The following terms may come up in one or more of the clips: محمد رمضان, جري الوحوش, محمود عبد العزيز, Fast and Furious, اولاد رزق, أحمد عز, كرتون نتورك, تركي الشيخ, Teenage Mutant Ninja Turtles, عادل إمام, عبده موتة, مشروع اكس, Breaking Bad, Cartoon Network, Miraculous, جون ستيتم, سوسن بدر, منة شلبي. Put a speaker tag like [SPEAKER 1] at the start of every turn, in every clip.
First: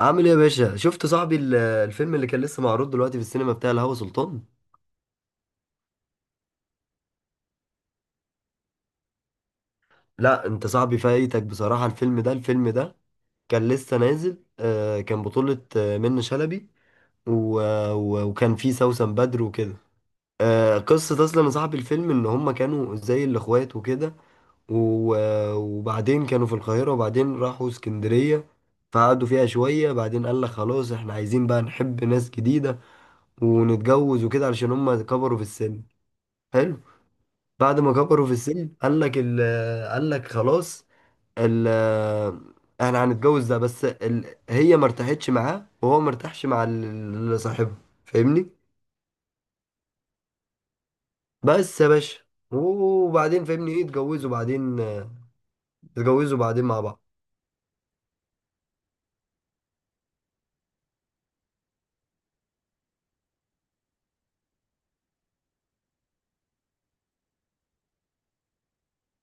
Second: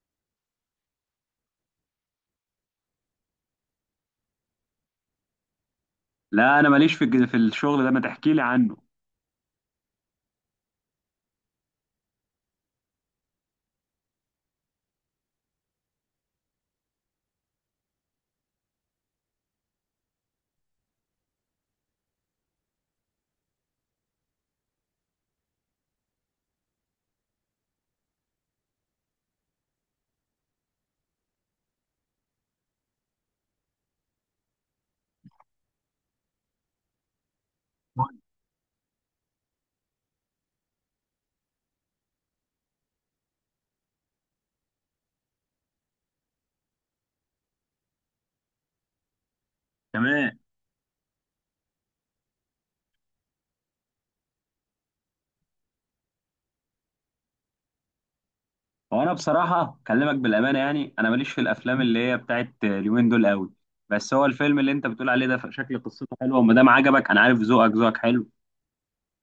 [SPEAKER 1] عامل ايه يا باشا؟ شفت صاحبي الفيلم اللي كان لسه معروض دلوقتي في السينما بتاع الهوى سلطان؟
[SPEAKER 2] لا، انا ماليش في الشغل ده، ما تحكي لي عنه.
[SPEAKER 1] لا انت صاحبي فايتك بصراحة. الفيلم ده الفيلم ده كان لسه نازل، كان بطولة، منة شلبي و- و- وكان فيه سوسن بدر وكده. قصة اصلا يا صاحبي الفيلم ان هما كانوا زي الاخوات وكده. و- وبعدين كانوا في القاهرة وبعدين راحوا اسكندرية، فقعدوا فيها شوية. بعدين قال لك خلاص، احنا عايزين بقى نحب ناس جديدة ونتجوز وكده، علشان هما كبروا في السن. حلو. بعد ما كبروا في السن قال لك قال لك خلاص ال احنا هنتجوز. ده بس هي ما ارتاحتش معاه، وهو ما ارتاحش مع اللي صاحبها. فاهمني؟
[SPEAKER 2] تمام.
[SPEAKER 1] بس يا باشا، وبعدين فاهمني، ايه اتجوزوا بعدين؟ اتجوزوا بعدين مع بعض.
[SPEAKER 2] هو انا بصراحه اكلمك بالامانه، يعني انا ماليش في الافلام اللي هي بتاعت اليومين دول قوي. بس هو الفيلم اللي انت بتقول عليه ده شكل قصته حلوه، وما دام عجبك انا عارف ذوقك، ذوقك حلو.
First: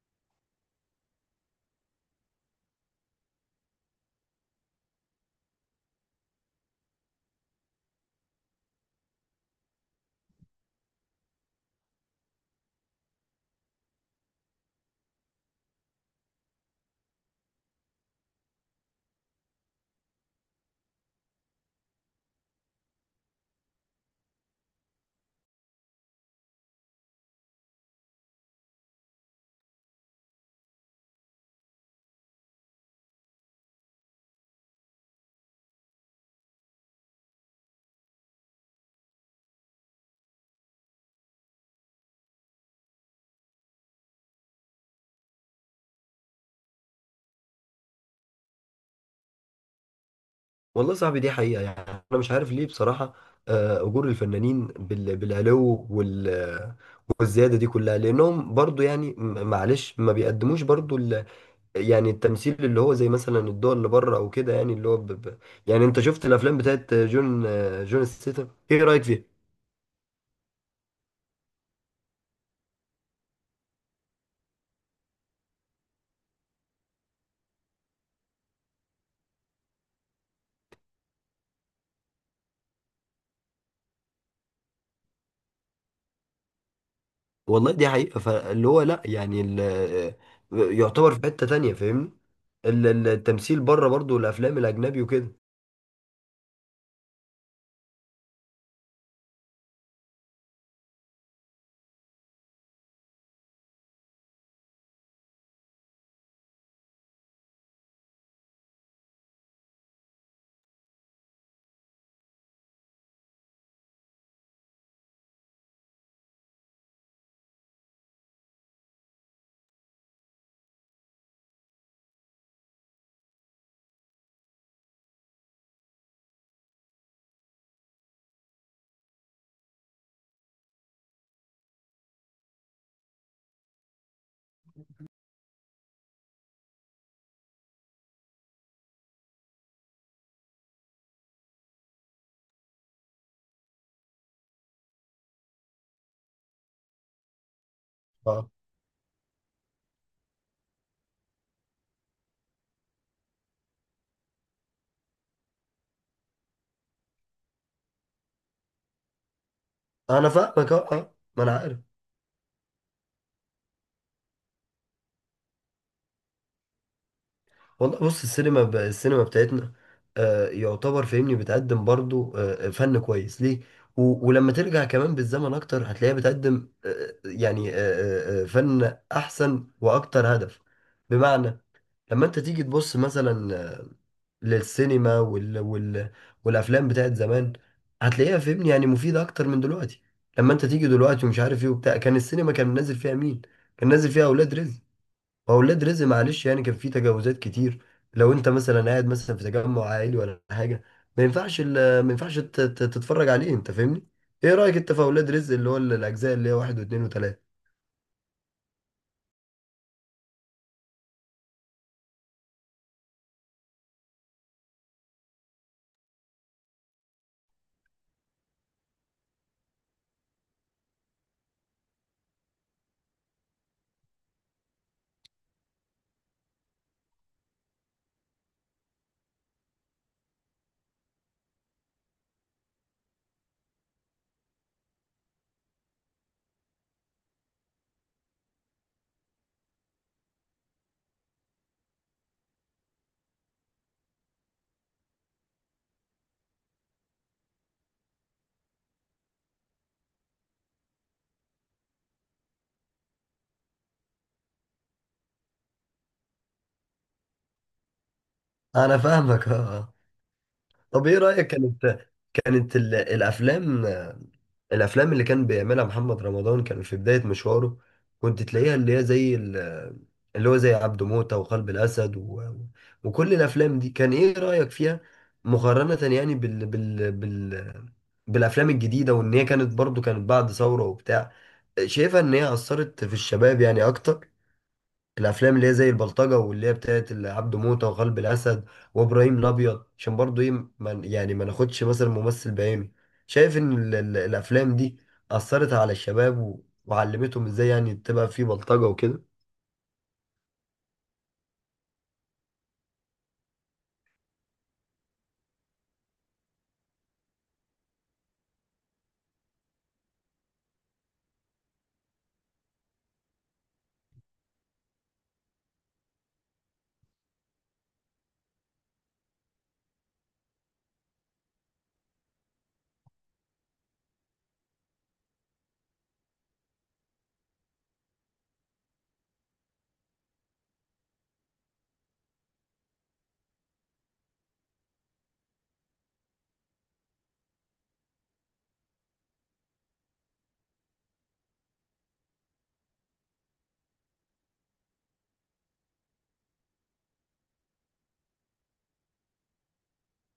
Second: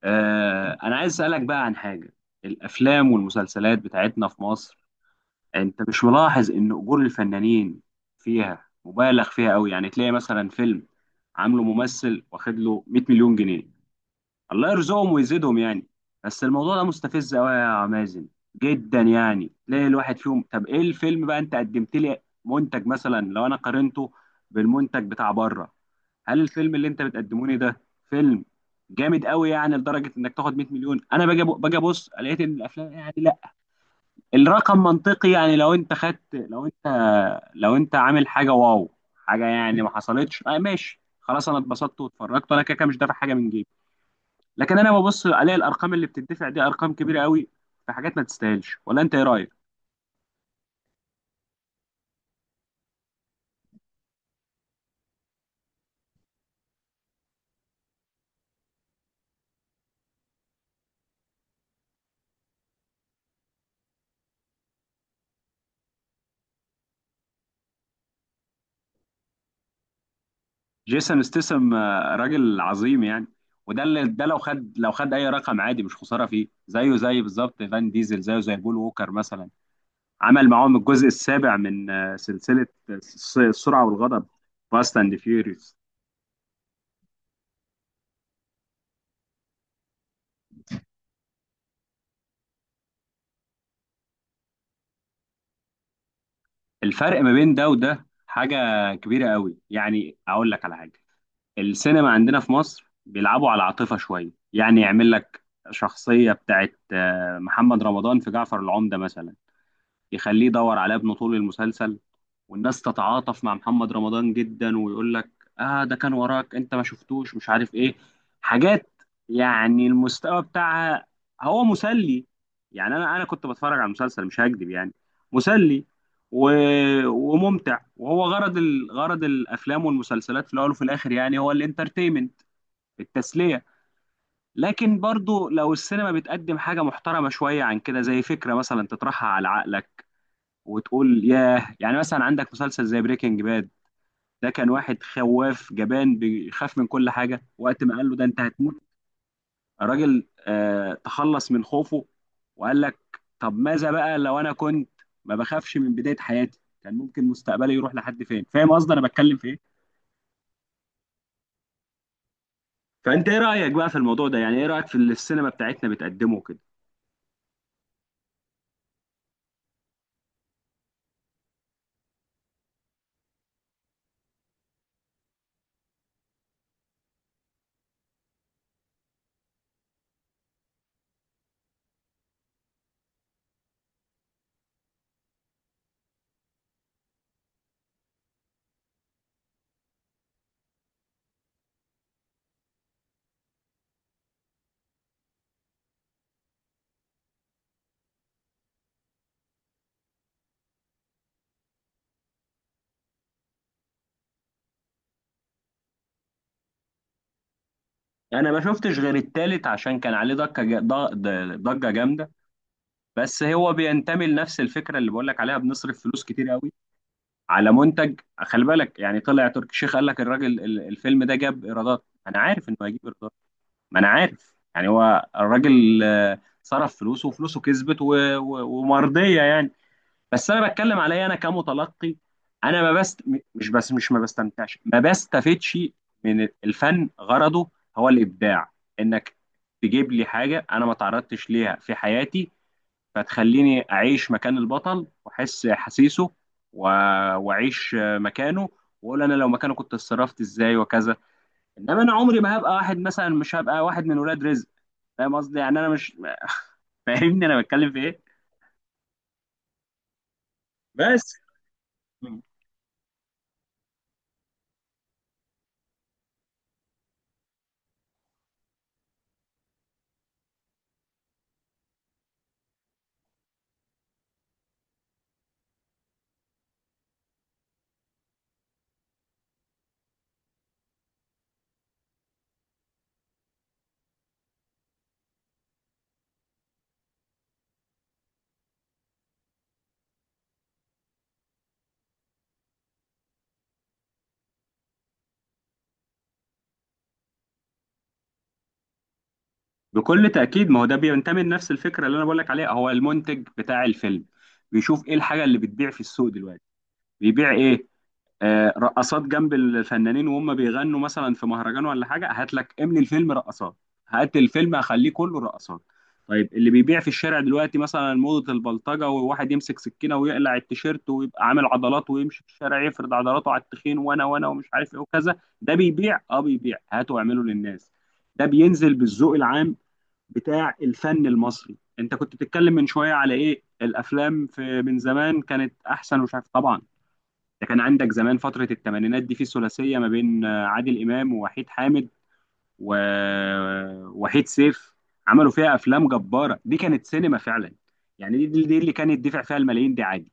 [SPEAKER 2] انا عايز اسالك بقى عن حاجه. الافلام والمسلسلات بتاعتنا في مصر، انت مش ملاحظ ان اجور الفنانين فيها مبالغ فيها قوي؟ يعني تلاقي مثلا فيلم عامله ممثل واخد له 100 مليون جنيه، الله يرزقهم ويزيدهم يعني. بس الموضوع ده مستفز قوي يا مازن، جدا يعني، ليه الواحد فيهم؟ طب ايه الفيلم بقى؟ انت قدمت لي منتج، مثلا لو انا قارنته بالمنتج بتاع بره، هل الفيلم اللي انت بتقدموني ده فيلم جامد قوي يعني لدرجه انك تاخد 100 مليون؟ انا باجي ابص، لقيت ان الافلام يعني لا، الرقم منطقي، يعني لو انت خدت لو انت لو انت عامل حاجه، واو حاجه، يعني ما حصلتش، ماشي خلاص، انا اتبسطت واتفرجت، انا كده كده مش دافع حاجه من جيبي. لكن انا ببص، الاقي الارقام اللي بتدفع دي ارقام كبيره قوي، في حاجات ما تستاهلش، ولا انت ايه رايك؟
[SPEAKER 1] والله صاحبي دي حقيقة يعني، انا مش عارف ليه بصراحة. اجور الفنانين بالعلو والزيادة دي كلها لانهم برضو يعني معلش ما بيقدموش برضو يعني التمثيل اللي هو زي مثلا الدول اللي بره او كده، يعني اللي هو يعني انت شفت الافلام بتاعت جون ستيتم؟ ايه رايك فيها؟
[SPEAKER 2] جيسون ستيسم، راجل عظيم يعني، وده اللي ده لو خد اي رقم عادي مش خساره فيه، زيه زي بالظبط فان ديزل، زيه زي بول ووكر مثلا. عمل معاهم الجزء السابع من سلسله السرعه والغضب، فاست اند فيوريوس.
[SPEAKER 1] والله دي حقيقه، فاللي هو لا يعني يعتبر في حته تانية فاهمني. التمثيل بره برضو، الافلام الاجنبي وكده.
[SPEAKER 2] الفرق ما بين ده وده حاجه كبيره قوي، يعني اقول لك على حاجه، السينما عندنا في مصر بيلعبوا على العاطفة شوية، يعني يعمل لك شخصية بتاعت محمد رمضان في جعفر العمدة مثلا، يخليه يدور على ابنه طول المسلسل، والناس تتعاطف مع محمد رمضان جدا، ويقول لك اه، ده كان وراك، انت ما شفتوش، مش عارف ايه، حاجات، يعني المستوى بتاعها هو مسلي. يعني انا كنت بتفرج على المسلسل، مش هكذب يعني، مسلي و... وممتع، وهو غرض غرض الافلام والمسلسلات في الاول وفي الاخر، يعني هو الانترتينمنت، التسليه. لكن برضو لو السينما بتقدم حاجه محترمه شويه عن كده، زي فكره مثلا تطرحها على عقلك وتقول ياه، يعني مثلا عندك مسلسل زي بريكنج باد، ده كان واحد خواف جبان بيخاف من كل حاجه، وقت ما قال له ده انت
[SPEAKER 1] اه
[SPEAKER 2] هتموت، الراجل تخلص من خوفه، وقال لك طب ماذا بقى لو انا كنت ما بخافش من بدايه حياتي، كان ممكن مستقبلي يروح لحد فين؟ فاهم قصدي انا بتكلم في ايه؟
[SPEAKER 1] انا فاهمك اه. ما انا عارف.
[SPEAKER 2] فانت ايه رايك بقى في الموضوع ده؟ يعني ايه رايك في اللي السينما بتاعتنا بتقدمه كده؟
[SPEAKER 1] والله بص، السينما السينما بتاعتنا آه يعتبر فاهمني بتقدم برضو فن كويس ليه. و... ولما ترجع كمان بالزمن اكتر هتلاقيها بتقدم آه يعني فن احسن واكتر هدف. بمعنى لما انت تيجي تبص مثلا، للسينما وال... وال... والافلام بتاعت زمان، هتلاقيها فاهمني يعني مفيدة اكتر من دلوقتي. لما انت تيجي دلوقتي ومش عارف ايه وبتاع، كان السينما كان نازل فيها مين؟ كان نازل فيها اولاد رزق. واولاد رزق معلش يعني كان في تجاوزات كتير. لو انت مثلا قاعد مثلا في تجمع عائلي ولا حاجه، ما ينفعش تتفرج عليه انت فاهمني. ايه رايك انت في اولاد رزق اللي هو الاجزاء اللي هي واحد واثنين وثلاثه؟
[SPEAKER 2] انا ما شفتش غير التالت عشان كان عليه ضجه ضجه جامده. بس هو بينتمي لنفس الفكره اللي بقول لك عليها، بنصرف فلوس كتير قوي على منتج، خلي بالك، يعني طلع تركي الشيخ قال لك الراجل الفيلم ده جاب ايرادات، ما انا عارف انه هيجيب ايرادات، ما انا عارف يعني، هو الراجل صرف فلوسه وفلوسه كسبت ومرضيه يعني. بس انا بتكلم عليا انا كمتلقي، انا ما بست م- مش بس مش ما بستمتعش ما بستفدش من الفن، غرضه هو الابداع، انك تجيب لي حاجه انا ما تعرضتش ليها في حياتي، فتخليني اعيش مكان البطل واحس احاسيسه و- واعيش مكانه، واقول انا لو مكانه كنت اتصرفت ازاي وكذا. انما انا عمري ما هبقى واحد مثلا، مش هبقى واحد من ولاد رزق، فاهم قصدي؟ يعني انا مش. فاهمني انا بتكلم في ايه.
[SPEAKER 1] انا فاهمك اه آه. طب ايه
[SPEAKER 2] بس،
[SPEAKER 1] رايك؟ كانت كانت ال- الافلام الافلام اللي كان بيعملها محمد رمضان كان في بداية مشواره، كنت تلاقيها اللي هي زي ال- اللي هو زي عبده موتة وقلب الاسد و... وكل الافلام دي، كان ايه رأيك فيها مقارنة يعني بالافلام الجديدة؟ وان هي كانت برضو كانت بعد ثورة وبتاع، شايفها ان هي اثرت في الشباب يعني اكتر، الافلام اللي هي زي البلطجه واللي هي بتاعت عبده موته وقلب الاسد وابراهيم الابيض. عشان برضو ايه، يعني ما ناخدش مثلا ممثل بعينه، شايف ان الافلام دي اثرت على الشباب و- وعلمتهم ازاي يعني تبقى في بلطجه وكده؟
[SPEAKER 2] بكل تاكيد ما هو ده بينتمي لنفس الفكره اللي انا بقول لك عليها، هو المنتج بتاع الفيلم بيشوف ايه الحاجه اللي بتبيع في السوق دلوقتي، بيبيع ايه؟ رقصات جنب الفنانين وهم بيغنوا مثلا في مهرجان ولا حاجه، هات لك املي الفيلم رقصات، هات الفيلم اخليه كله رقصات. طيب اللي بيبيع في الشارع دلوقتي مثلا موضه البلطجه، وواحد يمسك سكينه ويقلع التيشيرت ويبقى عامل عضلات ويمشي في الشارع يفرد عضلاته على التخين، وانا وانا ومش عارف ايه وكذا، ده بيبيع، بيبيع، هاته واعمله للناس، ده بينزل بالذوق العام بتاع الفن المصري. انت كنت بتتكلم من شويه على ايه الافلام في من زمان كانت احسن، ومش عارف طبعا، ده كان عندك زمان فترة الثمانينات دي، في ثلاثية ما بين عادل إمام ووحيد حامد ووحيد سيف، عملوا فيها أفلام جبارة، دي كانت سينما فعلا. يعني دي اللي كانت دفع فيها الملايين دي عادي،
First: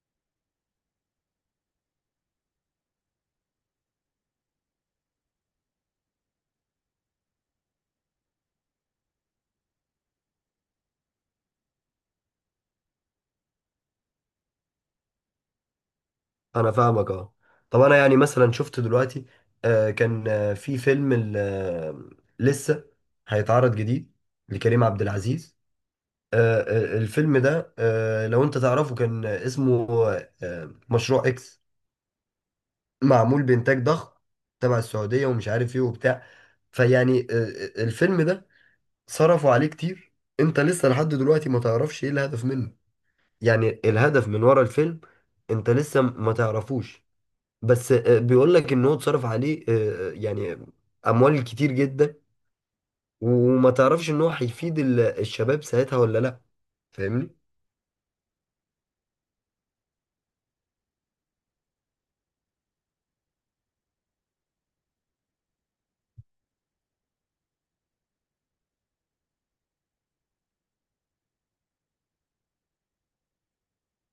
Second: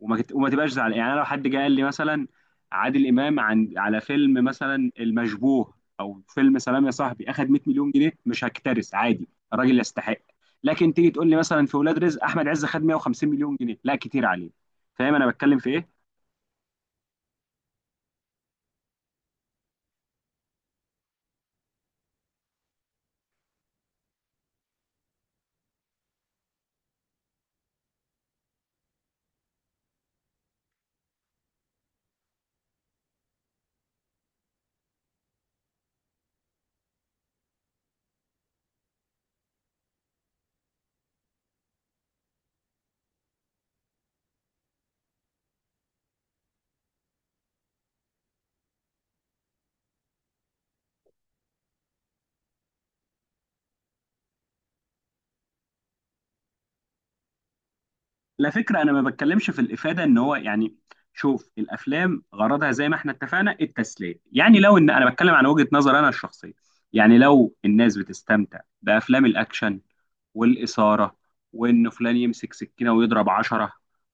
[SPEAKER 2] وما تبقاش زعلان يعني. أنا لو حد جه قال لي مثلا عادل إمام على فيلم مثلا المشبوه، أو فيلم سلام يا صاحبي، أخد 100 مليون جنيه، مش هكترث عادي، الراجل يستحق. لكن تيجي تقول لي مثلا في ولاد رزق أحمد عز خد 150 مليون جنيه، لا، كتير عليه، فاهم أنا بتكلم في إيه؟
[SPEAKER 1] انا فاهمك اه. طب انا يعني مثلا شفت دلوقتي كان آه في فيلم لسه هيتعرض جديد لكريم عبد العزيز. آه الفيلم ده آه لو انت تعرفه كان اسمه مشروع اكس، معمول بإنتاج ضخم تبع السعودية ومش عارف إيه وبتاع. فيعني، الفيلم ده صرفوا عليه كتير، أنت لسه لحد دلوقتي ما تعرفش إيه الهدف منه، يعني الهدف من ورا الفيلم أنت لسه ما تعرفوش. بس بيقولك إن هو اتصرف عليه يعني أموال كتير جدا، وما تعرفش إن هو هيفيد الشباب ساعتها ولا لأ. فاهمني؟
[SPEAKER 2] لا، فكرة، أنا ما بتكلمش في الإفادة إن هو يعني، شوف، الأفلام غرضها زي ما إحنا اتفقنا التسلية يعني، لو إن أنا بتكلم عن وجهة نظر أنا الشخصية، يعني لو الناس بتستمتع بأفلام الأكشن والإثارة، وإن فلان يمسك سكينة ويضرب عشرة،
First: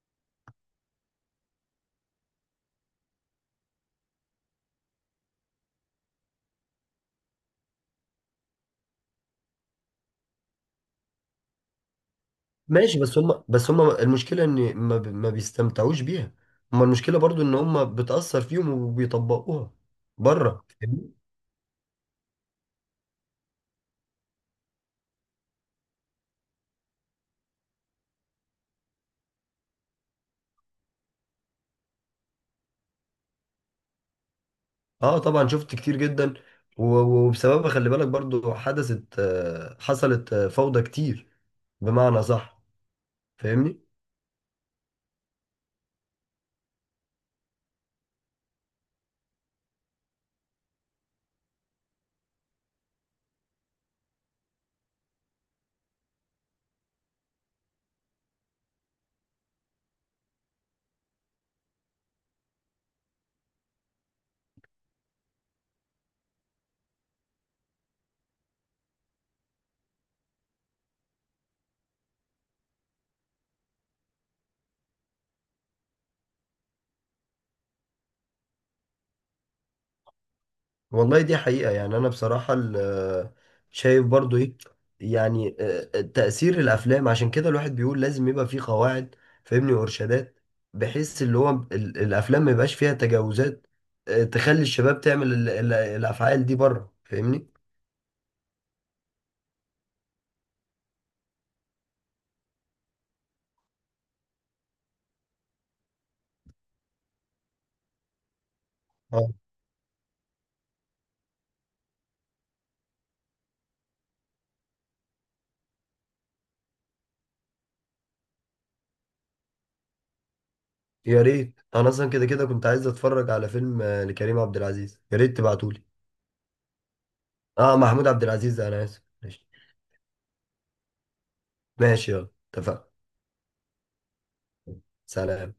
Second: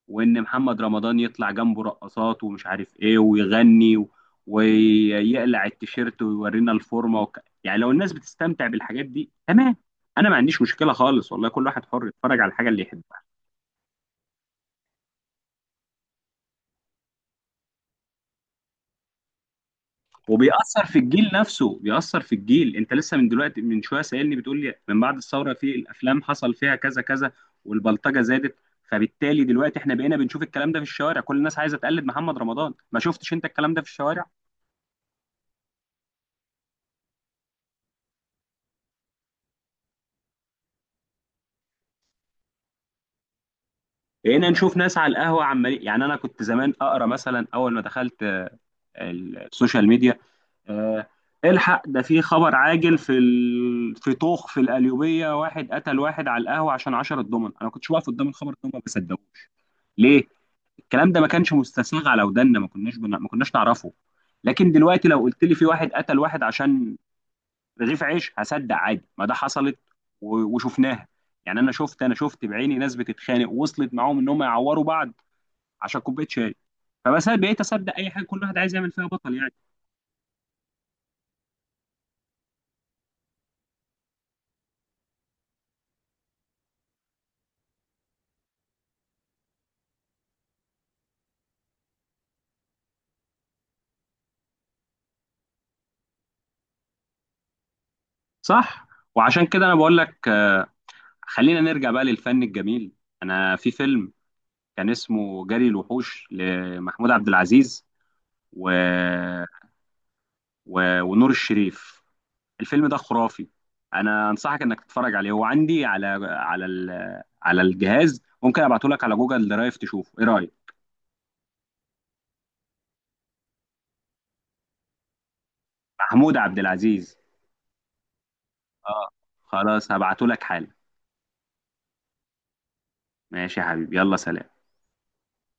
[SPEAKER 2] وإن محمد رمضان يطلع جنبه رقصات ومش عارف إيه ويغني ويقلع التيشيرت ويورينا الفورمة يعني لو الناس بتستمتع بالحاجات دي تمام، أنا ما عنديش مشكلة خالص، والله كل واحد حر يتفرج على الحاجة اللي
[SPEAKER 1] ماشي،
[SPEAKER 2] يحبها.
[SPEAKER 1] بس هم المشكلة ان ما بيستمتعوش بيها. هم المشكلة برضو ان هم بتأثر فيهم وبيطبقوها بره،
[SPEAKER 2] وبيأثر في
[SPEAKER 1] فاهمني؟
[SPEAKER 2] الجيل نفسه، بيأثر في الجيل، انت لسه من دلوقتي من شويه سألني، بتقول لي من بعد الثوره في الافلام حصل فيها كذا كذا والبلطجه زادت، فبالتالي دلوقتي احنا بقينا بنشوف الكلام ده في الشوارع، كل الناس عايزه تقلد محمد رمضان، ما شفتش انت الكلام ده في الشوارع؟
[SPEAKER 1] اه طبعا، شفت كتير جدا. و- وبسببها خلي بالك برضو حدثت، حصلت، فوضى كتير. بمعنى صح، فاهمني.
[SPEAKER 2] بقينا نشوف ناس على القهوه عمال، يعني انا كنت زمان اقرا مثلا اول ما دخلت السوشيال ميديا، آه، الحق ده في خبر عاجل، في طوخ في القليوبيه، واحد قتل واحد على القهوه عشان 10 دومن، انا ما كنتش واقف قدام الخبر ده، ما بصدقوش، ليه؟ الكلام ده ما كانش مستساغ على ودنا، ما كناش نعرفه. لكن دلوقتي لو قلت لي في واحد قتل واحد عشان رغيف عيش، هصدق عادي، ما ده حصلت وشفناها، يعني انا شفت بعيني ناس بتتخانق، وصلت معاهم ان هم يعوروا بعض عشان كوبايه شاي، فبس أنا بقيت اصدق اي حاجه، كل واحد عايز يعمل فيها بطل يعني.
[SPEAKER 1] والله دي حقيقة يعني، أنا بصراحة شايف برضو إيه يعني تأثير الأفلام. عشان كده الواحد بيقول لازم يبقى فيه قواعد فاهمني وإرشادات، بحيث اللي هو الأفلام ما يبقاش فيها تجاوزات، تخلي الشباب تعمل الأفعال دي بره. فاهمني؟
[SPEAKER 2] صح، وعشان كده انا بقول لك، خلينا نرجع بقى للفن الجميل. انا في فيلم كان اسمه جري الوحوش لمحمود عبد العزيز و...
[SPEAKER 1] اه
[SPEAKER 2] ونور الشريف، الفيلم ده خرافي، انا انصحك انك تتفرج عليه، هو عندي على الجهاز، ممكن ابعته لك على جوجل درايف، تشوفه ايه رايك؟
[SPEAKER 1] يا ريت. أنا أصلا كده كده كنت عايز أتفرج على فيلم، لكريم عبد العزيز، يا ريت تبعتولي.
[SPEAKER 2] محمود عبد العزيز.
[SPEAKER 1] أه محمود عبد العزيز، أنا آسف.
[SPEAKER 2] اه
[SPEAKER 1] ماشي
[SPEAKER 2] خلاص هبعته لك حالا،
[SPEAKER 1] ماشي يلا، اتفقنا.
[SPEAKER 2] ماشي يا حبيبي، يلا سلام.
[SPEAKER 1] سلام.